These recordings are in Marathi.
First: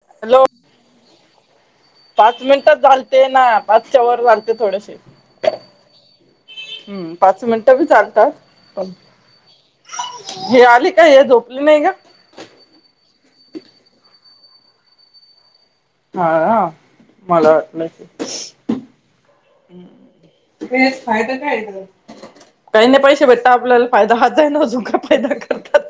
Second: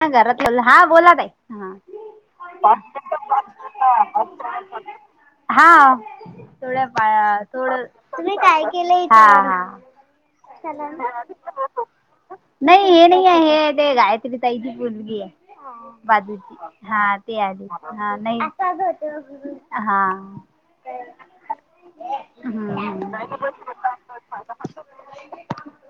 ह घरात हॅलो बोल हा बोलात आहे हा पाच मिनिटात चालते ना पाचच्या वर चालते थोडेसे हा थोड हम्म पाच मिनिटं थोड बी चालतात तुम्ही काय पण केलं हे आले का हे झोपले नाही का नाही हे नाही हे तेाय ची मुलगी आहे बाजूची हा हा ते मला आध वाटलं हा नाही हा काही नाही हम्म पैसे भेटता आपल्याला फायदा हाच आहे ना अजून का फायदा करतात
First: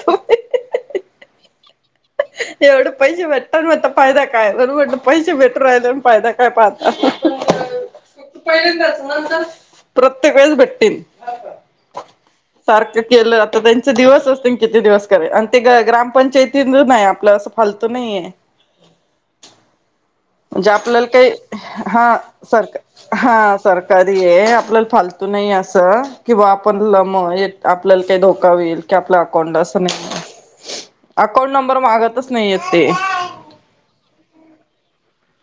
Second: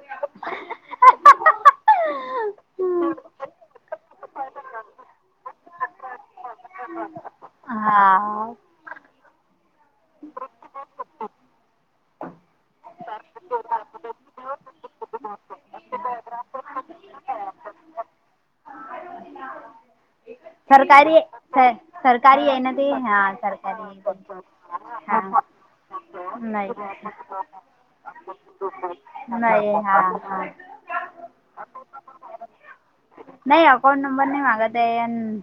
एवढं पैसे भेटतात मता फायदा काय बर म्हट पैसे भेटू राहिले फायदा काय पाहता हा पहि प्रत्येक वळेस भेटतीलन सारखं केलं आता त्यांचे दिवस असतील किती दिवस के आणि ते ग्रामपंचायती नाही आपलं असं फालत नाहीय. म्हणजे आपल्याला सरकारी काही सर हा सरकारी आहे सर ना ते हा सरकारी आहे. आपल्या फालतू हा नाही अस किं आप नाही आपल्याला काही धोका होईल क आप अकाउंट अस हा नाही हा अकाउंट नंबर मागतच नाही य ते.. हम्म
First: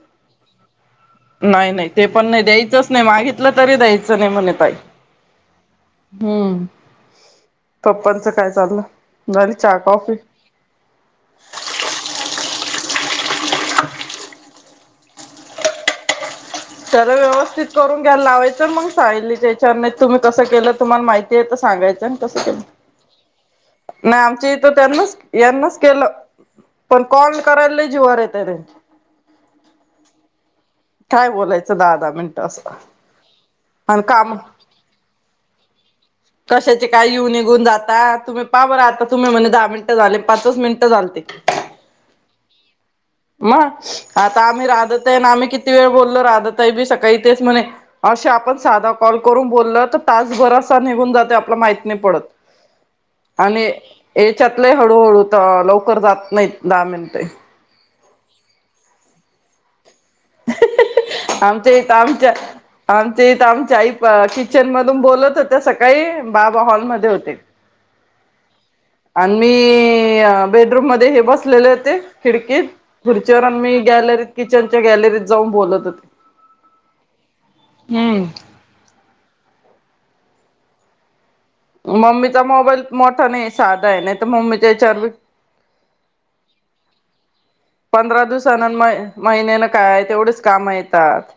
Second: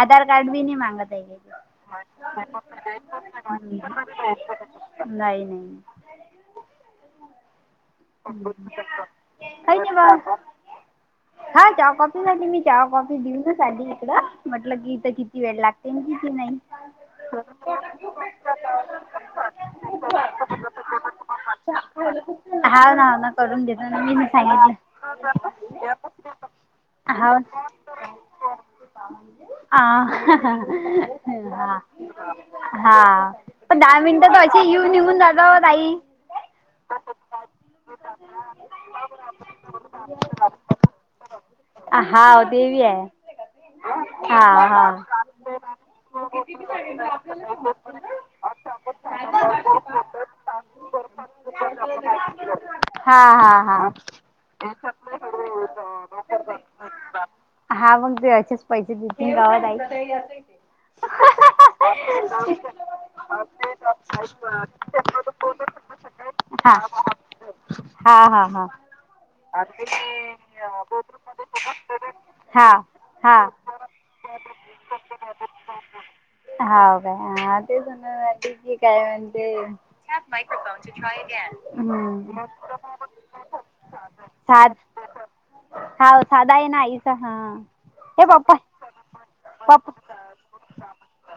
आधार कार्ड बी नाही मागत.. आहे नाही नाही ते पण नाही द्यायचच नाही मागितलं. तरी द्यायचं म्हणे ताई नाही नाही हम्म पप्पांचं काय चाललं झाली चहा बा कॉफी हाय कॉपी मी हा कॉफी देऊ ना सा इकड म्हटल की इथं किती वेळ लागते किती नाही. सर व्यवस्थित करून घ्यायला लावायच. मग सांगितलीच्या नाही तुम्ही कसं केलं तुम्हाला माहिती आहे तर सांगायचं कस केलं हाव ना हाव ना करून देतो ना नाही मी आमच्या इथ सांगितलं त्यांनाच यांनाच केलं पण हाव कॉल करायला जीवरवर येत. आ काय बोलायचं हा दहा दहा मिनटं असं.. हा पण दहा मिनिटं काम तर अशी येऊन निघून जातात ओ ताई कशाचे काय येऊन निघून जाता तुम्ही पाहा बर आता तुम्ही म्हणे दहा मिनिटं झाले पाचच मिनिट झाल ते हाव ते बी आहे म हा आता आम्ही हा राधतय ना आम्ही किती वेळ बोललो रा राधाताईबी सकाळी तेच म्हणे अस. आपण साधा कॉल करून बोलल तर तासभरासा निघून जाते आपला माहत नाही पडत हा हा आणि हा याच्यातले हळूहळू तर लवकर जात नाही दहा मिनटे.. हा मग तेचेच पैसे दतीलन काय ताई.. आमच्या इथं आमच्या [unintelligible] आमच्या आमच्या आई किचन मधून बोलत होत्या सकाळी बाबा हा हॉलमध्ये होते हा हा आणि मी बेडरूम मध्ये हे बसलेले होते खिडकीत हा हा खुर्चीवर मी गॅलरीत किचनच्या ह गॅलरी. का हम्म. की काय म्हणते. [unintelligible] मम्मीचा हम्म मोबाईल मोठा नाही साधा आहे, नाही तर मम्मीच्या साध याच्यावर बी हा साधा आहे ना आईचा हा हे पंधरा पप्पा दिवसान न महिन्यान पप्पा काय तेवढेच काम येतात.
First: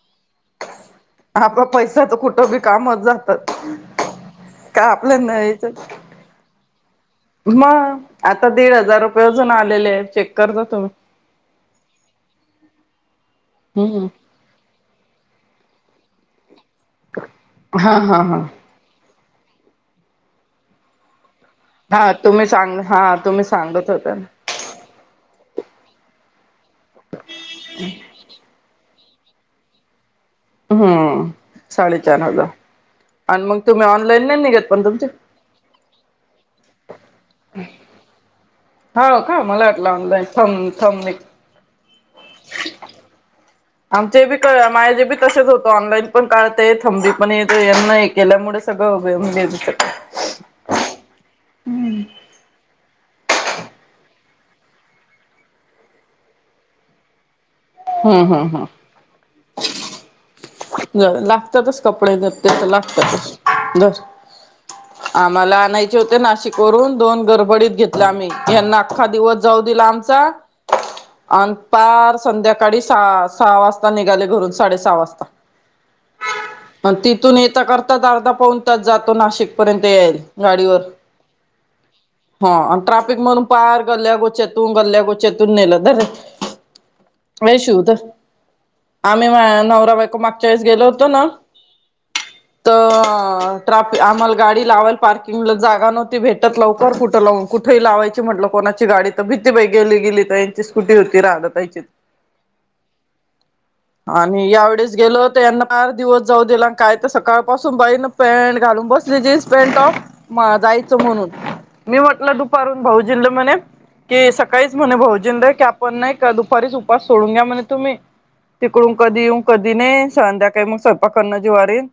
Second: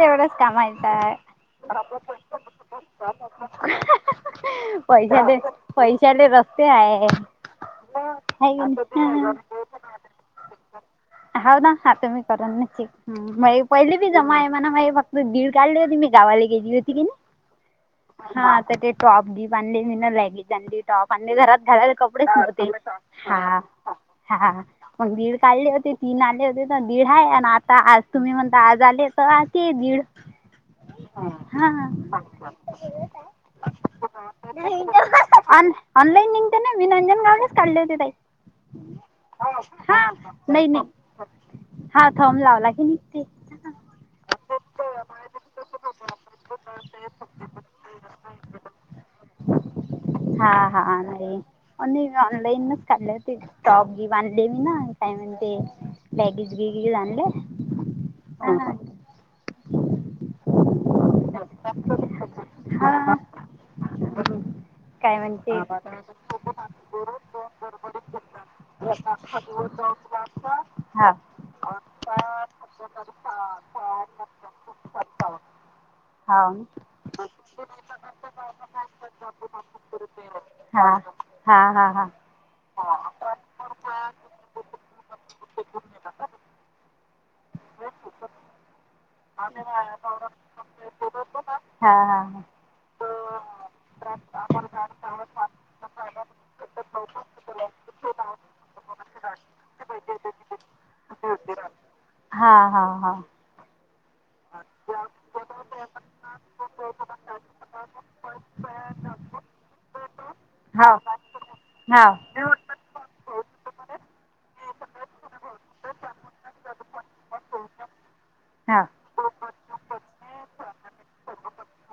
तेवढं कामाय येता. आपला पैसा तर कुठं बी कामच जातात. काय आपल्या पैशा नाही याच्यात पैशाले रस्ते आहे. मग आता हा दीड हजार रुपये ना अजून आलेले आहे चेक करता तुम्ही हाव ना तुम्ही करून न पहिले हम्म बी जमा आहे म्हणा. फक्त दीड काढलं होते मी गावाला गेली होती क नाही. हा आता ते टॉप जीन्स आणली मीन लॅगेज आणली, टॉप आणले घरात घालायला हा कपडेच तुम्ही नव्हते. सांग तुम्ही हा सांगत होता ना हा मग दीड काढले होते तीन, आले होते दीडा हाय आणि आता आज तुम्ही म्हण दहा झालेत आज ते दीड हम्म हा साडेचार हजार आणि मग तुम्ही ऑनलाईन नाही निघत पण तुमचे ऑ ऑनलाईन निघते ना विनंजन लावणेच काढले होते ताई. हो का मला वाटलं हा ऑनलाईन नाही थंब थंब निघ नाही हा थम्म लावला की निघते. आ चेबी माझ जे बी तसेच होत. ऑनलाईन पण काडते थम बी पण येत यांना हे केल्यामुळे सगळं उभ हा हा काडले होते. टॉप बीप आणले मीन, काय म्हण ते लेगिज बिगीज आणले. हम्म हम्म हम्म. हा ज लागतातच कपडे त्या तर लागतातच. धर काय आम्हाला म्हणते आणायचे होते नाशिक वरून दोन गडबडीत घेतल् आम्ही यांना अख्खा दिवस जाऊ दिला आमचा आणि पार संध्याकाळी सहा सहा वाजता निघाले घरून. साडे सहा वाजता. अ तिथून येेत करताच अर्धा पाहणताच जातो नाशिक पर्यंत येल गाडीवर. हा हा हा हा हा ट्राफिक म्हणून पार गल्ल्यागोचतून गल्ल्यागोचतून नेलं. धर रे ए शिव धर. आम्ही नवरा बायको माग गेल होत ना. तर् आम्हाला गाडी लावाल पार्किंगला जागा नव्हती भेटत लवकर कुठं लावून कुठेही लावायची म्हटलं कोणाची गाडी, तर भीती गेली गेली तर यांची स्कुटी होती राधा ताईची. हा हा हा हा हा आणि यावेळेच गेलो त्यांना आड दिवस जाऊ दिला काय तर सकाळ पासून बाईन पॅन्ट घालून बसली जीन्स पॅन्ट टॉप, हा हा जायचं म्हणून. मी हा हा म्हटलं दुपारून भाऊजील म्हणे कि सकाळीच म्हणे भाऊजीन ला, की आपण नाही का दुपारीच उपवास सोडून घ्या म्हणे तुम्ही, तिकडून कधी येऊन कधी नाही. संध्याकाळी मग स्वयपाक करणं जीवावर येईल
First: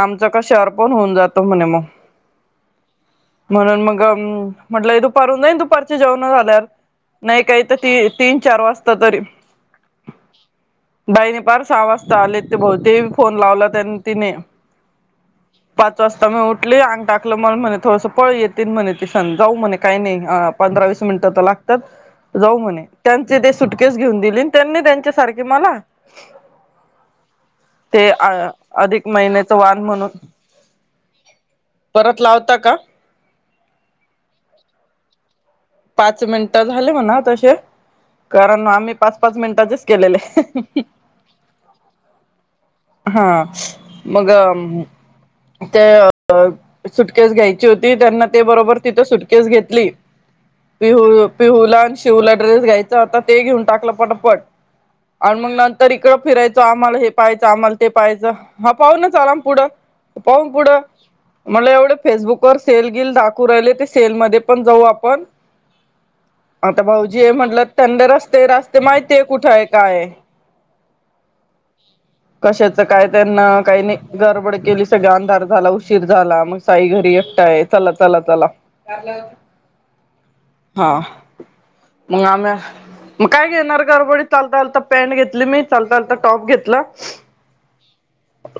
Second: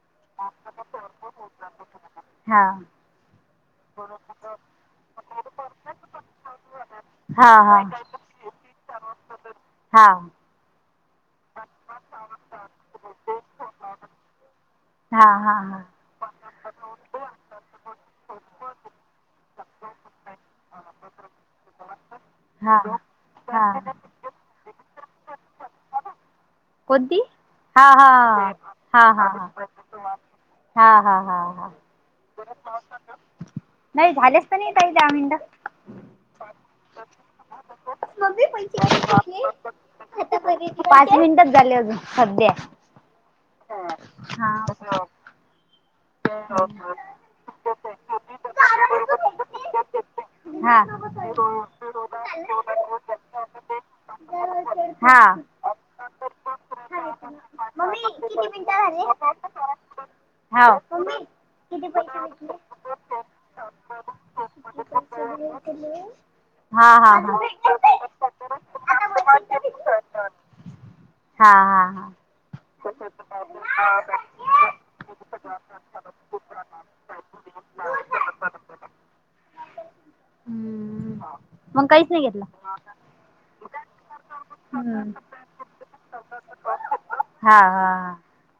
आमचं का श होऊन जात म्हणे मग. हा म्हणून मग म्हंटल दुपार जाई दुपा जेवण झाल्या नाही हा हा काही तर हा ती तीन चार वाजता तरी हा हा दयनपार सावास आले ते बते फोन लावला त्यां तिने हा हा हा आंग टाकलं मण म्हणे थोडं पळ येतील म्हणे त सण जाऊ म्हणे काही नाही पंधरा वीस मिनिटं तर लागतात जाऊ हा हा हा म्हणे त्यांचे हा सुटकेस घेऊन दिली त्यांनी त्यांच्या सारखे मला कोदी हा हा ते हा अधिक हा महिन्याच ह वान म्हणून हा हा हा ह परत लावता का नाही झालेस तर नाही का इ ते आमंंद पाच मिनिटं झाले म्हणा तसे मम्मी कारण पैसे आम्ही पाच पाच किती मिनटाचेच केलेले घेतले? पाच मिनिटच झाले अजून सध्या हा मग हा ते सुटकेस घ्यायची होती त्यांना ते बरोबर तिथं सुटकेस घेतली हा पिहू पिहूला आणि शिहूला ड्रेस घ्यायचा होता ते घेऊन टाकलं पटपट हा आणि मग नंतर इकडं फिरायचं आम्हाला हे पाहाचं आम्हाला ते पाहायचं हा पाहून चला न पुढं पाहून हाव पुढं मला एवढं फेसबुक व सेल गिल दाखव कराले ते सेलमध्ये पण जाऊ आपण आता हा हा भाऊजी हे हा म्हंटलं त्यांंद रस्त ते रस्ते माहिती हा आहे कुठे आहे काय हा हा हा कशाच काय त्यांना काही नाही गडबड केली स ग अंधार झाला उशीर झाला मग साई घरी एकटा आहे चला चला चला हा हम्म काहीच मग नाही घेतलं आम्या मग काय घेणार गरबडी चालता चालता लता हम्म पॅन्ट घेतली मी चालता चालता टॉप घेतला हा हा ह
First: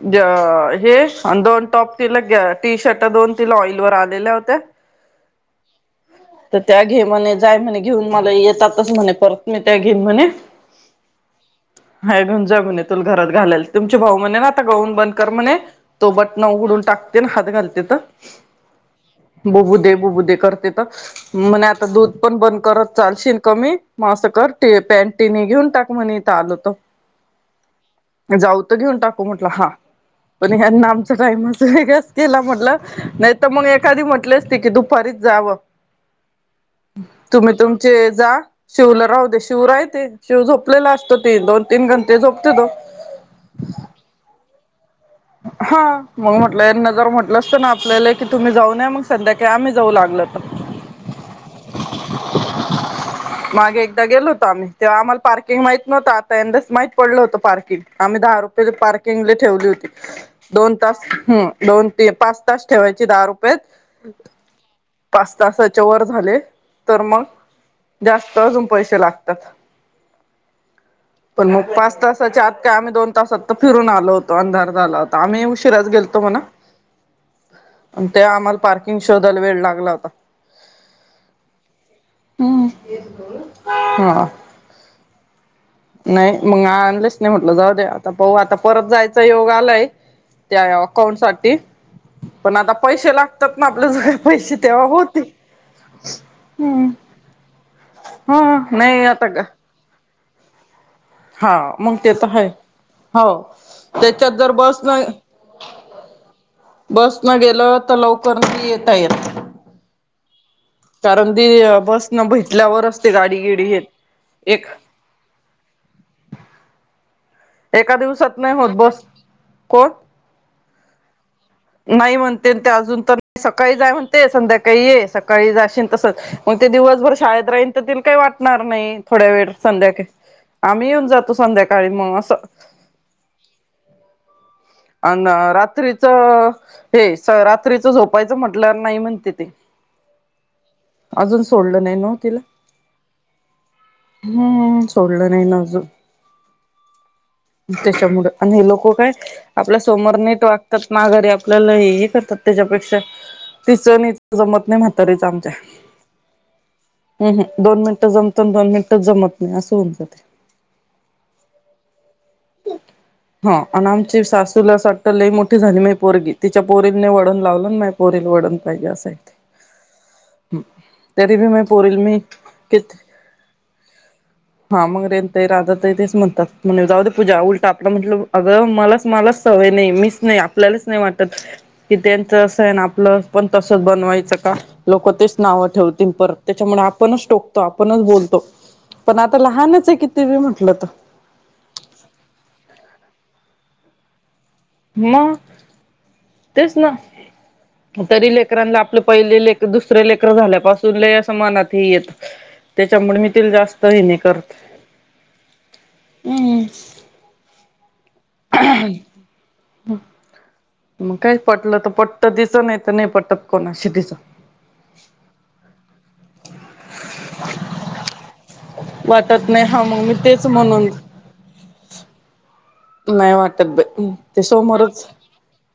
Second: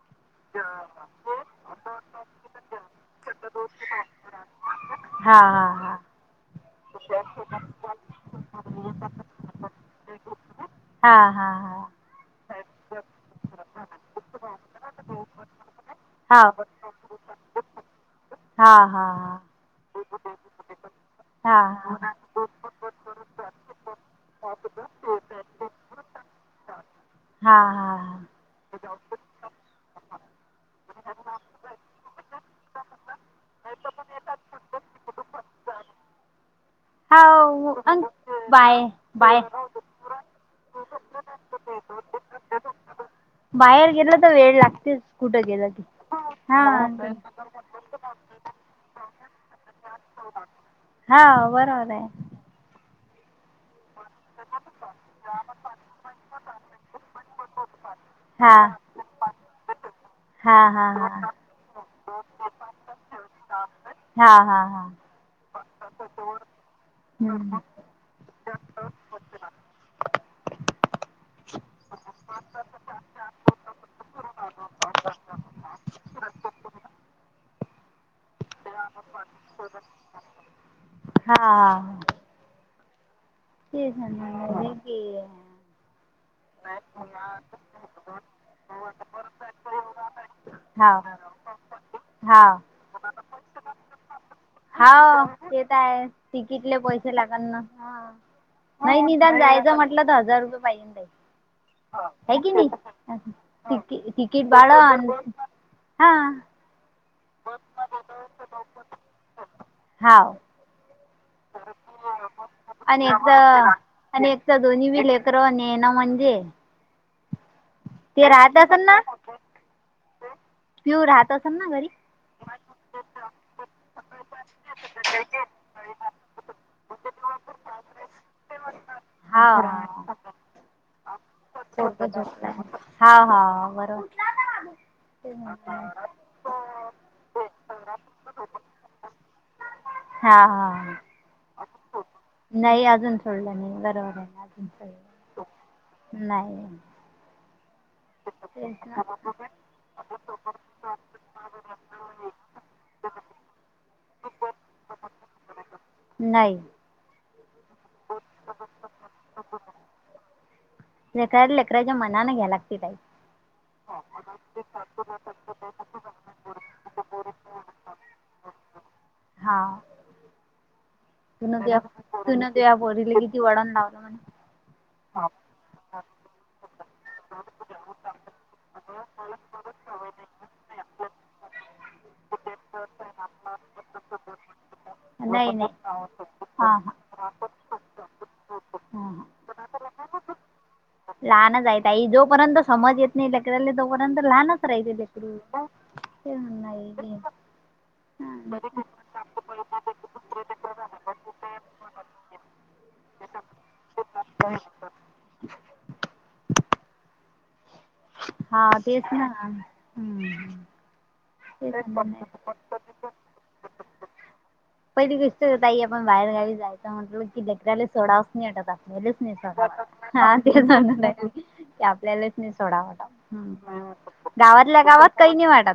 हे दोन टॉप तिला टी शर्ट दोन तिला ऑइलवर आलेल्या होत्या हा हा हा तर त्या घेमने जाय म्हणे घेऊन मला येतातच म्हणे परत मी त्या घीन म्हणे हा हा हा ह घंजा म्हणे तुला घरात घालेल तुमचे भाऊ म्हणे ना आता गाऊन बंद कर म्हणे तो हा बटण उघडून टाकतो ते न हात घालतेत हा हा हा बुबू दे कर तथ म्हणे आता दूध हा पण बंद करत चालशील कमी मग असं कर पॅन टिनी घेऊन टाक म्हणे इथं आलत हा हा जाऊ तर घेऊन टाकू म्हटलं हा पण हना आमच्या टाइमच वेगळाच केला म्हटलं नाही तर मग एखादी म्हटले असते की दुफारीच जावं हा तुम्ही हो तुम अन जे जा बाय शिवला राह दे बाय शिव राहेते शिव झोपलेला असतो ती दोन तीन घंटे झोपते तो बाहेर गेलं तर वेळ लागतेच कुठं गेलं हा की मग हा म्हटलं न जर म्हटलं असत ना आपल्याला की तुम्ही जाऊ नय मग संध्याकाळी आम्ही जाऊ लागल तर हा बरोबर आहे मागे एकदा गेलो होतो आम्ही तेव्हा आम्हाला पार्किंग माहत नव्हत आता यंदाच माहीत पडल होतं पार्किंग आम्ही दहा हा रुपये पार्किंगले ठेवली होती हा दोन हा तास हा हम् दोन पाच तास ठेवायची दहा रुपयत हा हा हा पास्ता व झाले तर मग हम्म जास्त अजून पैसे लागतात पण मग पाच तासाच्या आत का आम्ही दोन तासात तर फिरून आलो होतो अंधार झा हो आम्ही उशिराच गेलतो म्हणा ते आम्हाला पार्किंग शोधायला वेळ लागला होता् हा ते झा ना नाही मग आणलेच नाही म्हटलं जाऊ दे आता पाऊ आता परत जायचा योग आलाय त्या हाव अकाउंट साठी पण हाव आता पैसे लागतात ना आपल्या जगळे पैसे तेव्हा होत येत आहे तिकीटले पैसे लागना हा नाही आता निदान का जायचं म्हटलं तर हजार रुयई हा मग ते तर ह हो तिकी त्याच्यात तिकीट जर बस भाडं ना अन हा बस न गेलं तर लवकर नाही येता येत हा कारण ती बस न ब आणि एकचा आणि एकचा एक दोन्ही वि लेकर ने ना म्हणजे एका ते दिवसात नाही राहत होत बस कोण प्यूर राहातच नाही म्हणते ते अजून तर सकाळी जाय म्हणते संध्याकाळी ये सकाळी जाशन तसंच मग ते दिवसभर शाळेत राहीन तर त काही वाटणार नाही थोडे्या वेळ हाव सांध्याक आम्ही येऊन जातो संध्याका ो हा हा बरोबर अ रात्रीचं हे रात्रीचं झोपायचं म्हटल्यावर नाही म्हणते ते हा हा सोडल नाही न तिला नाही अजून सोडलं नाही बरोबर हम्म सोडलं नाही हे नाही. ते. त्यामुळआणि हे लोक काय? समोर नीट वागतात माघारी आपल्याला हे हे करतात त्याच्यापेक्षा तिचं नी जमत नाही म्हातारीच आमच्या. नाही. अहम्म दोन मिनिटं जमत दोन मिनिटच जमत नाही असं होणत ते. लेकराल लेकराच्या मनाने घ्या लागतील काही. चीव सास तुला आस वाटत लई मोठी झाली माही पोरगी तिच्या पोरील नई वडण लावलं ना माही पोरील वडण पाहिजे असाय ते. तरी बी तुन त माझ्या पोरीला मी [unintelligible] तु न तूया पोरीले किती वळून लावलं म्हणे. तेन ते राधा ताई तेच म्हणतात म्हणे जाऊ दे पूजा उलट आपण घेऊन अग मलाच मलाच. सवय नही मीस नही आपल्यास नही वाटत की त्यांच अस हे न आपाल पण तस बनवायचं का लोक तेच नाही नावं नाही ठेवतील परत हा हा त्याच्यामुळे आपणच टोकतो आपणच बोलतो हा पण हा आता लहानच आहे किती बी म्हटल तर. लहानच आहे ताई जोपर्यंत समज येत नाही लेकरांनले तोपर्यंत लहानच ले मग त [unintelligible] तेच ना तरी लेकरांला आपले पहिले लेकर दुसरे लेकर झाल्यापासून ल असं मनात ह येत त्याच्यामुळे मी तिला जास्त हने करत हम्म. हा तेच ना, म काय? तेच पटलं तर म्हणणं आहे. पटत दिस नाही तर नाही पट तप को ना शिद्धस पहिली गोष्ट ताई आपण बाहेर गावी जायचं म्हटल की लेकराल सोडावच नाही वाटत आपल्यालाच नाही वाटत हा मग मी सोडत तेच म्हणून ते आपल्यालाच नाही. सोडाव नाही वाटत बाई ते गावातल्या समोरच गावात काही नाही वाटत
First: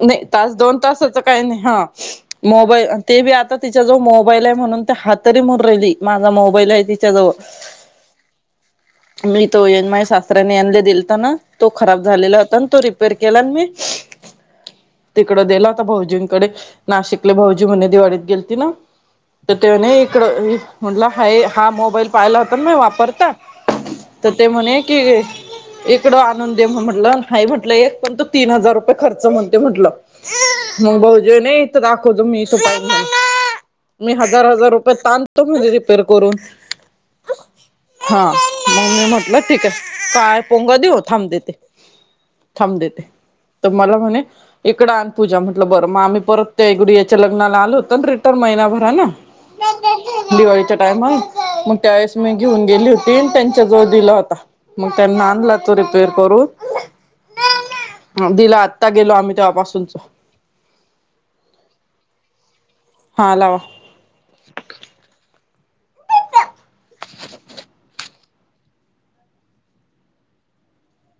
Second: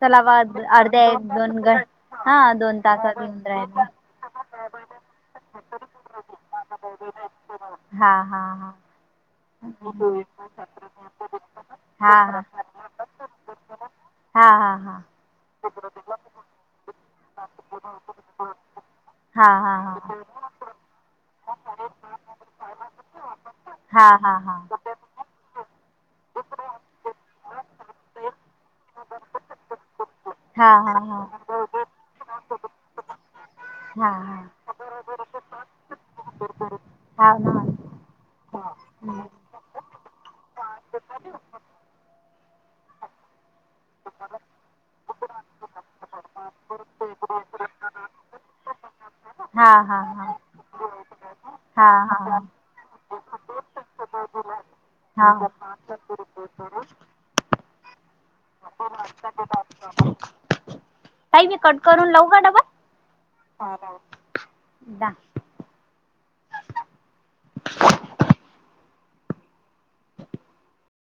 चला नाही तास वाद दोन अर्ध्या तासाच एक काही दोन नाही ग हा हा दोन मोबाईल तासात. ते बी येऊन आता तिचा राहिले जवळ मोबाईल हे म्हणन. हा तरी मोर राहिली माझा मोबाईल आहे तिच्याजवळ. हा हा हा हा. मी. तो येन माहे सासरने याणले दिल. त्यांना तो खराब हा झालेला हा होता ण तो रिपेर गेला मी हा हा हा. तिकडं देला होता भाऊजींकडे नाशिकले भाऊजी म्हणे दिवाळीत गेलती ना हा तर हा हा तेने इकड [unintelligible] म्हटलं हाय हा मोबाईल पाहिला होता ना म वापरता. हा तर हा ते म्हणे की. एक तीकडं आनुनदे म्हटलं नाही म्हटलं एक पण तो तीन हजार रुपये खर्च म्हणते म्हटलं. हा हा हा मग बहज नाही तर दाखव [unintelligible] [unintelligible] मी हा मी हजार हजार रुपये तातो म्हे रिपेर करून हा हा हाव हा मग मी ना म्हटलं ठीके काय पोंगा देऊन थांब देते थांब देते तर मला म्हणे इकड अ पूजा म्हटलं बरं मग आम्ही परत [unintelligible] त्यागड याच्या लग्नाला आलो होत रिटर्न महिनाभरा ला. हा हा हा [unintelligible] दिवाळी च काय मग. मग हा त्या ववेळेस मी घेऊन गेली होती. टीन त्यांच्या जवळ दिला होता. मग त्यांना हा हा आणलं र करून दिला, आता गेलो आम्ही तेव्हापासूनच. ऐक की कट करून लावू का डबल. हा लावा. दा